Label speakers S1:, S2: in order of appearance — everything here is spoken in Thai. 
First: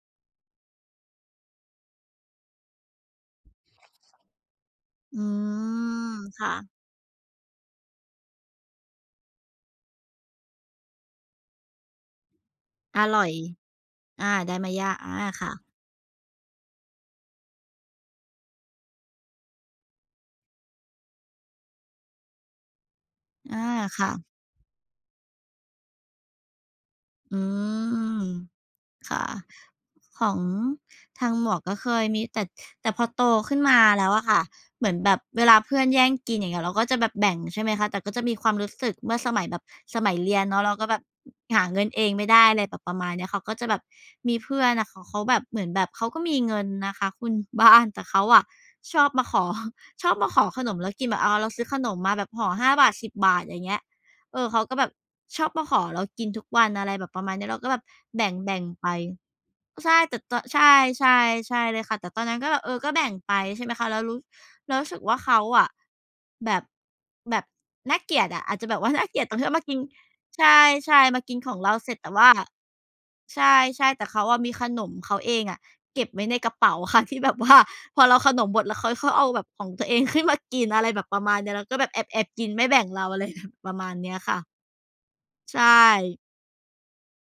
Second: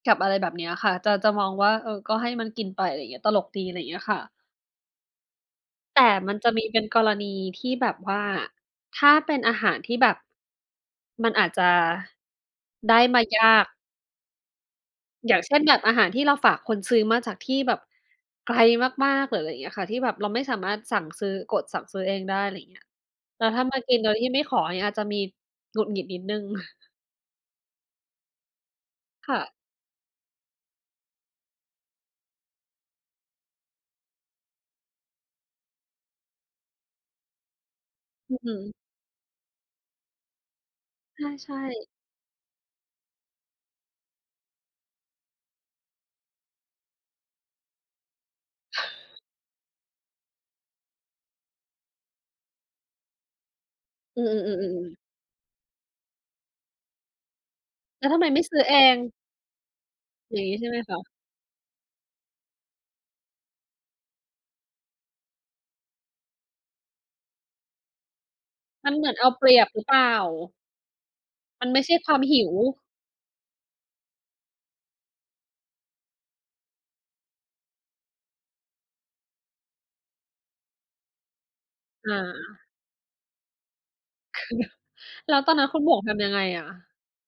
S1: กับอะไรแบบเนี้ยค่ะ จะ จะมองว่า เออ ก็ให้มันกินไป อะไรเงี้ย ตลกดี อะไรเงี้ยค่ะ
S2: อื
S1: แต่
S2: ม
S1: มัน
S2: ค
S1: จ
S2: ่
S1: ะมี
S2: ะ
S1: เป็นกรณีที่แบบว่า ถ้าเป็นอาหารที่แบบ มันอาจจะ ได้
S2: อ
S1: ม
S2: ร
S1: า
S2: ่อย
S1: ยาก
S2: อา ได้มายาก อา
S1: อย่าง
S2: ค
S1: เ
S2: ่
S1: ช่น
S2: ะ
S1: แบบอาหารที่เราฝากคนซื้อ มาจากที่แบบ ไกลมาก ๆ หรืออะไรอย่างเงี้ยค่ะ ที่แบบเราไม่สามารถสั่ง ซื้อ กดสั่งซื้อเองได้ ไรเงี้ย แล้ว
S2: อ
S1: ถ้
S2: า
S1: ามากิน
S2: ค
S1: โ
S2: ่
S1: ด
S2: ะ
S1: ยที่ไม่ขอ อย่างเงี้ย อาจจะมีหงุดหงิดนิดหนึ่ง
S2: อืม ค่ะ
S1: ค่ะ
S2: ของทางหมวกก็เคยมี แต่ แต่พอโตขึ้นมาแล้วอะค่ะ เหมือนแบบเวลาเพื่อนแย่งกิน อย่างเงี้ย เราก็จะแบบแบ่ง ใช่ไหมคะ แต่ก็จะม
S1: อื
S2: ี
S1: อ
S2: ค
S1: ฮ
S2: วามรู้
S1: ึ
S2: สึกเมื่อสมัยแบบ สมัยเรียนเนาะ เราก็แบบ
S1: ถ้าใช
S2: หาเงิ
S1: ่
S2: นเองไม่ได้ อะไรแบบประมาณเนี้ย เขาก็จะแบบ มีเพื่อนน่ะ ข เขาแบบเหมือนแบบเขาก็มีเงินนะคะคุณ บ้าน แต่เขาอะชอบมาขอ ชอบมาขอขนมแล้วกินแบบ อ้าว เราซื้อขนมมาแบบห่อ 5 บาท 10 บาท อย่างเงี้ย
S1: อื
S2: เออ เขาก็
S1: อ
S2: แบ
S1: ๆ ๆ
S2: บ
S1: ๆ ๆ
S2: ชอบมาขอเรากินทุกวัน อะไรแบบประมาณเนี้ย เราก็แบบ
S1: แล้วท
S2: แ
S1: ำ
S2: บ
S1: ไมไม่ซื
S2: ่
S1: ้
S2: ง
S1: อเอ
S2: ๆ ไป
S1: ง
S2: ก็ใช่ แต่ ต
S1: อย่างงี้
S2: ใช
S1: ใช่
S2: ่
S1: ไหมคะ?
S2: ๆ ใช่เลยค่ะ แต่ตอนนั้นก็แบบ เออ ก็แบ่งไป ใช่ไหมคะ เรารู้ เรารู้สึกว่าเขาอะ แบบ แบบ น่าเกลียดอะ อาจจะแบบว
S1: ม
S2: ่
S1: ั
S2: า
S1: น
S2: น
S1: เ
S2: ่
S1: หม
S2: า
S1: ื
S2: เ
S1: อน
S2: กลี
S1: เ
S2: ย
S1: อ
S2: ด
S1: า
S2: ตรงท
S1: เป
S2: ี่
S1: ร
S2: ว่
S1: ี
S2: าม
S1: ย
S2: า
S1: บ
S2: กิ
S1: ห
S2: น
S1: รือเปล่า?
S2: ใช่ ๆ มากินของ
S1: มั
S2: เร
S1: น
S2: า
S1: ไม่
S2: เ
S1: ใ
S2: ส
S1: ช
S2: ร็
S1: ่
S2: จ แต
S1: ค
S2: ่
S1: วา
S2: ว
S1: ม
S2: ่า
S1: ห
S2: อ
S1: ิว
S2: ใช่ ๆ แต่เขาอะมีขนมเขาเองอะเก็บไว้ในกระเป๋า ค่ะ ที่แบบว่า พอเราขนมหมด แล้วค้อยค่อยเอาแบบของตัวเอง ขึ้นมา กิน อะไรแบบประมาณเนี้ย แล้วก็แบบแ
S1: อ
S2: อ
S1: า
S2: บ ๆ กินไม่แบ่งเรา อะ ไรแบบ ประมาณเนี้ยค่
S1: คื
S2: ะ
S1: อแบบ แล้วตอ
S2: ใ
S1: น
S2: ช
S1: นั้นคุณหมวกท
S2: ่
S1: ำยังไงอะ?